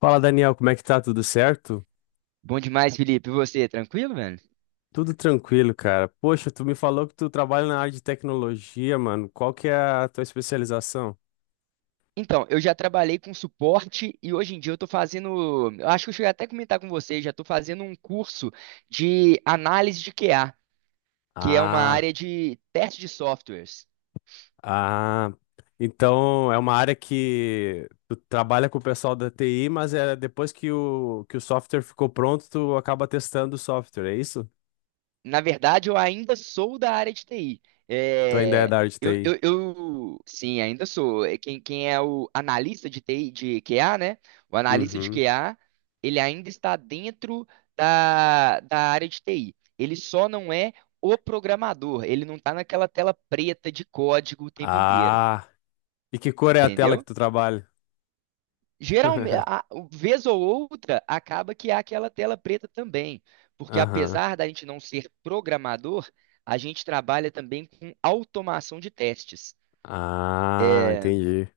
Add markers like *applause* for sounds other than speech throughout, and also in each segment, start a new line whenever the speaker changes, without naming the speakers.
Fala, Daniel, como é que tá? Tudo certo?
Bom demais, Felipe. E você, tranquilo, velho?
Tudo tranquilo, cara. Poxa, tu me falou que tu trabalha na área de tecnologia, mano. Qual que é a tua especialização?
Então, eu já trabalhei com suporte e hoje em dia eu tô fazendo. Eu acho que eu cheguei até a comentar com você, já tô fazendo um curso de análise de QA, que é uma
Ah,
área de teste de softwares.
ah. Então é uma área que tu trabalha com o pessoal da TI, mas é depois que o software ficou pronto, tu acaba testando o software, é isso?
Na verdade, eu ainda sou da área de TI.
Tu ainda é
É,
da área de TI.
sim, ainda sou. É. Quem é o analista de TI, de QA, né? O analista de
Uhum.
QA, ele ainda está dentro da área de TI. Ele só não é o programador. Ele não está naquela tela preta de código o tempo inteiro,
Ah, e que cor é a tela que
entendeu?
tu trabalha?
Geralmente,
*laughs*
vez ou outra, acaba que há aquela tela preta também, porque
Aham.
apesar da gente não ser programador, a gente trabalha também com automação de testes,
Ah, entendi.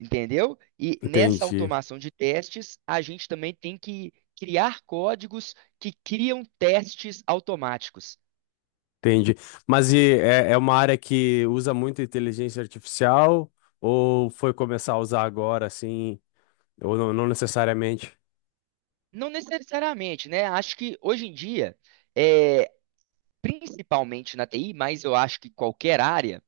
entendeu? E nessa
Entendi.
automação de testes, a gente também tem que criar códigos que criam testes automáticos.
Entendi. Mas é uma área que usa muito inteligência artificial ou foi começar a usar agora, assim, ou não, não necessariamente?
Não necessariamente, né? Acho que hoje em dia, é, principalmente na TI, mas eu acho que qualquer área,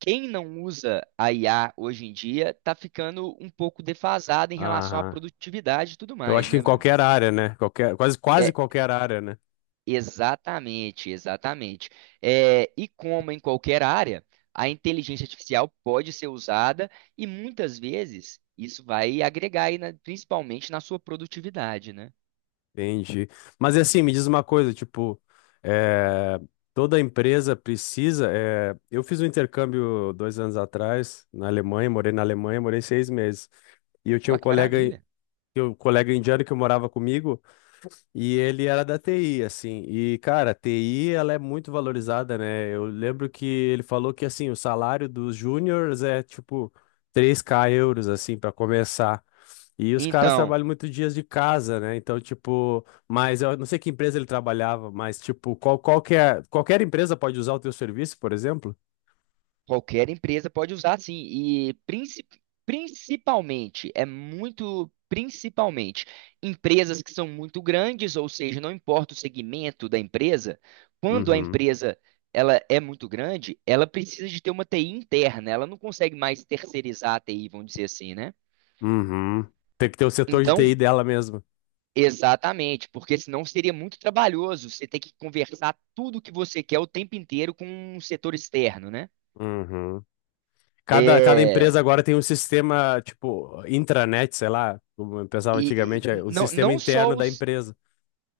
quem não usa a IA hoje em dia tá ficando um pouco defasado em relação à
Aham.
produtividade e tudo
Eu
mais,
acho que
né,
em
velho?
qualquer área, né? Qualquer, quase
É,
qualquer área, né?
exatamente, exatamente. É, e como em qualquer área, a inteligência artificial pode ser usada e muitas vezes isso vai agregar aí, principalmente na sua produtividade, né?
Entendi. Mas e assim, me diz uma coisa, tipo, eh, toda empresa precisa. Eu fiz um intercâmbio 2 anos atrás na Alemanha, morei 6 meses. E eu tinha
Nossa, que maravilha.
um colega indiano que morava comigo. E ele era da TI, assim. E, cara, a TI, ela é muito valorizada, né? Eu lembro que ele falou que, assim, o salário dos júniors é, tipo, 3K euros, assim, para começar. E os caras
Então,
trabalham muito dias de casa, né? Então, tipo, mas eu não sei que empresa ele trabalhava, mas, tipo, qualquer empresa pode usar o teu serviço, por exemplo?
qualquer empresa pode usar sim, e principalmente, é muito principalmente, empresas que são muito grandes, ou seja, não importa o segmento da empresa, quando a
Uhum.
empresa ela é muito grande, ela precisa de ter uma TI interna, ela não consegue mais terceirizar a TI, vamos dizer assim, né?
Uhum. Tem que ter o setor de
Então,
TI dela mesmo.
exatamente, porque senão seria muito trabalhoso você ter que conversar tudo que você quer o tempo inteiro com um setor externo, né?
Uhum. Cada
É.
empresa agora tem um sistema, tipo, intranet, sei lá, como eu pensava
E,
antigamente, é
e
o
não,
sistema
não só
interno da
os,
empresa.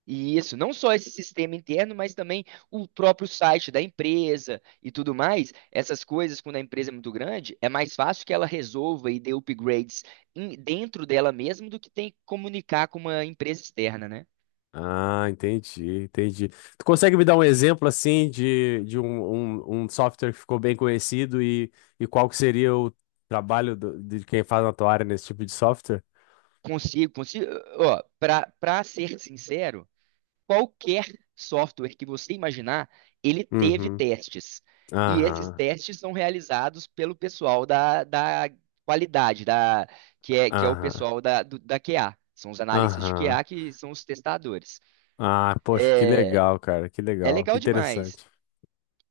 e não só esse sistema interno, mas também o próprio site da empresa e tudo mais. Essas coisas, quando a empresa é muito grande, é mais fácil que ela resolva e dê upgrades dentro dela mesma do que tem que comunicar com uma empresa externa, né?
Ah, entendi, entendi. Tu consegue me dar um exemplo, assim, de um software que ficou bem conhecido e qual que seria o trabalho de quem faz na tua área nesse tipo de software?
Consigo. Ó, para ser sincero, qualquer software que você imaginar, ele teve
Uhum,
testes. E esses
aham,
testes são realizados pelo pessoal da qualidade, que é o
aham,
pessoal da QA. São os analistas de
aham.
QA que são os testadores.
Ah, poxa, que legal, cara, que
É
legal, que
legal demais.
interessante.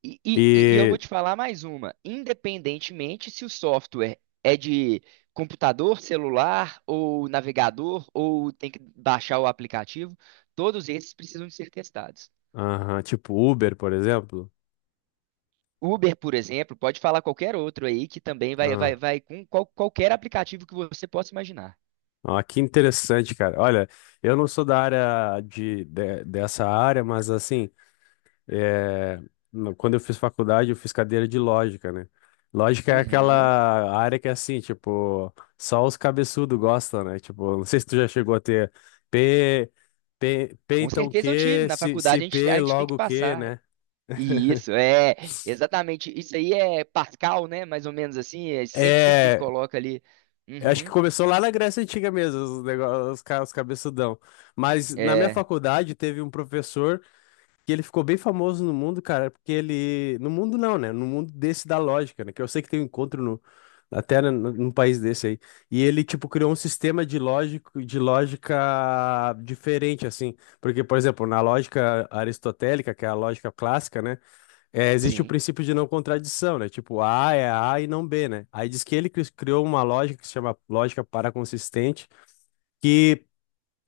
E eu
E,
vou te falar mais uma. Independentemente se o software é de computador, celular ou navegador, ou tem que baixar o aplicativo, todos esses precisam de ser testados.
aham, tipo Uber, por exemplo?
Uber, por exemplo, pode falar qualquer outro aí que também vai com qualquer aplicativo que você possa imaginar.
Ah, que interessante, cara. Olha, eu não sou da área dessa área, mas assim, é, quando eu fiz faculdade, eu fiz cadeira de lógica, né? Lógica é
Uhum.
aquela área que é assim, tipo, só os cabeçudos gostam, né? Tipo, não sei se tu já chegou a ter P, P
Com
então
certeza eu tive.
Q,
Na
se
faculdade a
P
gente tem que
logo Q,
passar.
né?
E
*laughs*
isso é exatamente. Isso aí é Pascal, né? Mais ou menos assim. É, sempre
É,
coloca ali.
eu acho que
Uhum.
começou lá na Grécia Antiga mesmo, os negócios, os cabeçudão. Mas na minha
É,
faculdade teve um professor que ele ficou bem famoso no mundo, cara, porque ele. No mundo não, né? No mundo desse da lógica, né? Que eu sei que tem um encontro no. Até num país desse aí. E ele, tipo, criou de lógica diferente, assim. Porque, por exemplo, na lógica aristotélica, que é a lógica clássica, né? Existe o
sim.
princípio de não contradição, né? Tipo, A é A e não B, né? Aí diz que criou uma lógica que se chama lógica paraconsistente, que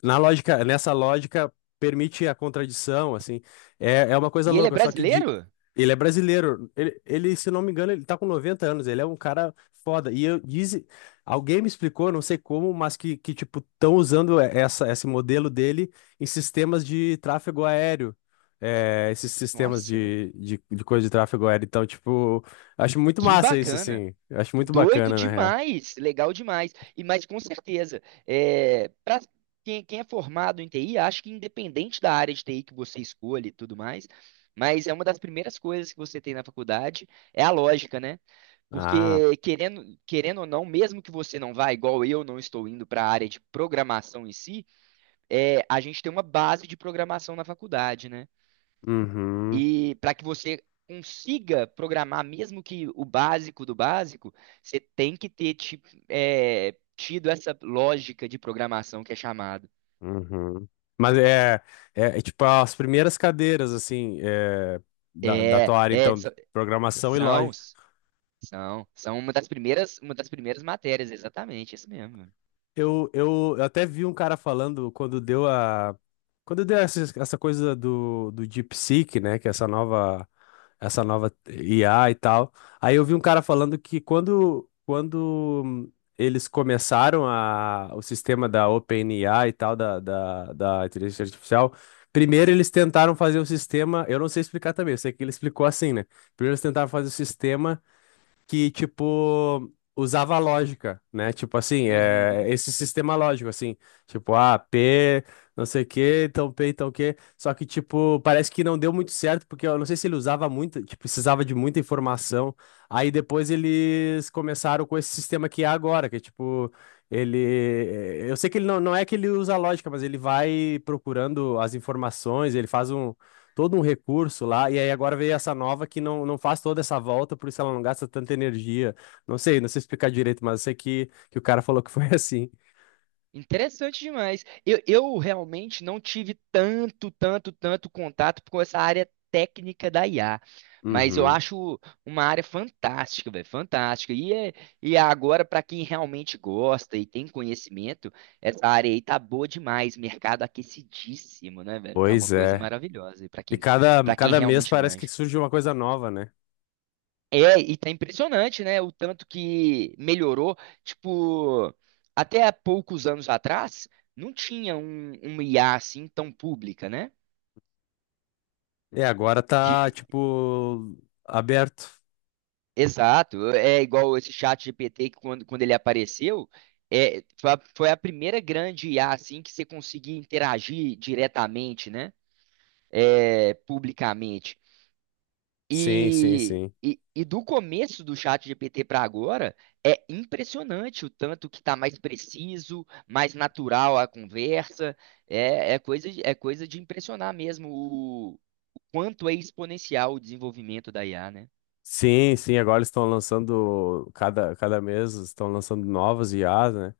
nessa lógica permite a contradição, assim. É, é uma coisa
E ele é
louca, só que
brasileiro?
ele é brasileiro. Se não me engano, ele tá com 90 anos, ele é um cara foda. E eu disse, alguém me explicou, não sei como, mas que tipo, estão usando esse modelo dele em sistemas de tráfego aéreo. É, esses sistemas
Nossa, velho.
de coisa de tráfego aéreo. Então, tipo, acho muito
Que
massa isso,
bacana.
assim. Acho muito
Doido
bacana, na real.
demais, legal demais. E mas com certeza, é, para quem é formado em TI, acho que independente da área de TI que você escolhe e tudo mais, mas é uma das primeiras coisas que você tem na faculdade é a lógica, né?
Ah,
Porque querendo ou não, mesmo que você não vá, igual eu não estou indo para a área de programação em si, é, a gente tem uma base de programação na faculdade, né?
uhum.
E para que você consiga programar, mesmo que o básico do básico, você tem que tido essa lógica de programação que é chamado.
Uhum. Mas é tipo as primeiras cadeiras, assim, da, da
É,
tua área,
é,
então,
so-
programação e
são,
lógica.
São uma das primeiras matérias, exatamente, isso mesmo.
Eu até vi um cara falando quando deu a. Quando deu essa, essa coisa do DeepSeek, né? Que é essa nova IA e tal. Aí eu vi um cara falando que quando eles começaram a, o sistema da OpenAI e tal, da inteligência artificial, primeiro eles tentaram fazer o sistema. Eu não sei explicar também, eu sei que ele explicou assim, né? Primeiro eles tentaram fazer o sistema que, tipo, usava lógica, né? Tipo assim,
Uhum.
esse sistema lógico, assim, tipo, ah, P, não sei o quê, então P, então o quê. Só que, tipo, parece que não deu muito certo, porque eu não sei se ele usava muito, tipo, precisava de muita informação. Aí depois eles começaram com esse sistema que é agora, que é tipo. Ele, eu sei que ele não é que ele usa lógica, mas ele vai procurando as informações, ele faz todo um recurso lá, e aí agora veio essa nova que não, não faz toda essa volta, por isso ela não gasta tanta energia. Não sei, não sei explicar direito, mas eu sei que o cara *laughs* falou que foi *laughs* assim.
Interessante demais. Eu realmente não tive tanto contato com essa área técnica da IA, mas eu
Uhum.
acho uma área fantástica, velho, fantástica. E é agora, para quem realmente gosta e tem conhecimento, essa área aí tá boa demais, mercado aquecidíssimo, né, velho? Tá uma
Pois
coisa
é.
maravilhosa. E
E cada,
para quem
cada mês
realmente
parece que
manja.
surge uma coisa nova, né?
É, e tá impressionante, né? O tanto que melhorou. Tipo, até há poucos anos atrás, não tinha uma IA assim tão pública, né?
E agora
Que,
tá, tipo, aberto.
exato, é igual esse chat GPT que quando ele apareceu, é, foi a primeira grande IA assim que você conseguia interagir diretamente, né? É, publicamente.
Sim, sim,
E,
sim.
e, e do começo do chat GPT para agora, é impressionante o tanto que está mais preciso, mais natural a conversa. É, é coisa de impressionar mesmo o quanto é exponencial o desenvolvimento da IA, né?
Sim, sim, agora eles estão lançando, cada mês estão lançando novas IAs, né?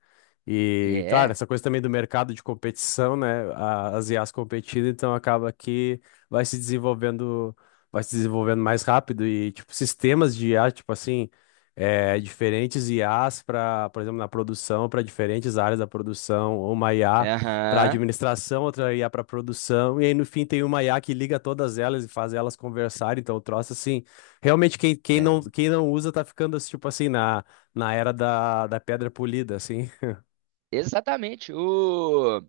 E, claro,
É,
essa coisa também do mercado de competição, né? As IAs competindo, então acaba que vai se desenvolvendo, vai se desenvolvendo mais rápido e, tipo, sistemas de IA, tipo assim, diferentes IAs para, por exemplo, na produção, para diferentes áreas da produção, ou uma IA para
aham,
administração, outra IA para produção, e aí no fim tem uma IA que liga todas elas e faz elas conversarem, então o troço assim. Realmente,
é.
quem não usa tá ficando, tipo assim, na era da, da pedra polida, assim.
Exatamente.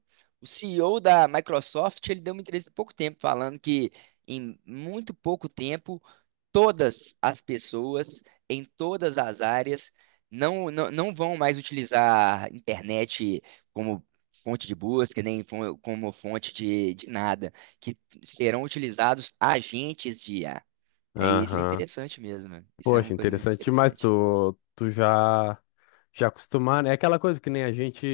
O CEO da Microsoft, ele deu uma entrevista há pouco tempo falando que em muito pouco tempo todas as pessoas em todas as áreas não vão mais utilizar a internet como fonte de busca, nem fo- como fonte de nada, que serão utilizados agentes de IA. É, isso é
Aham.
interessante mesmo, mano. Isso é
Poxa,
uma coisa muito
interessante demais.
interessante.
Já acostumar, né? É aquela coisa que nem a gente,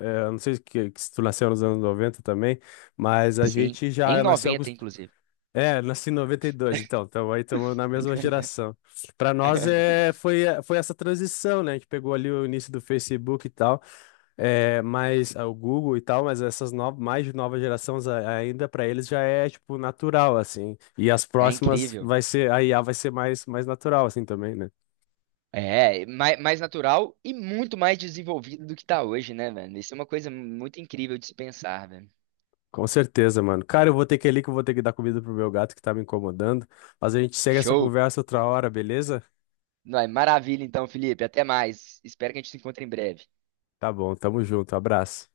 eu não sei que se tu nasceu nos anos 90 também, mas a
Sim,
gente
em
já nasceu
90 inclusive.
É, nasci em 92 então, então aí estamos na mesma
*laughs*
geração. Para nós foi essa transição, né? A gente pegou ali o início do Facebook e tal. É, mas ah, o Google e tal, mas essas novas, mais de nova gerações ainda para eles já é tipo natural assim. E as
É
próximas
incrível.
vai ser a IA vai ser mais natural assim também, né?
É, mais natural e muito mais desenvolvido do que está hoje, né, velho? Isso é uma coisa muito incrível de se pensar, velho.
Com certeza, mano. Cara, eu vou ter que ir ali que eu vou ter que dar comida pro meu gato que tá me incomodando. Mas a gente segue essa
Show!
conversa outra hora, beleza?
Não, é maravilha então, Felipe. Até mais. Espero que a gente se encontre em breve.
Tá bom, tamo junto. Abraço.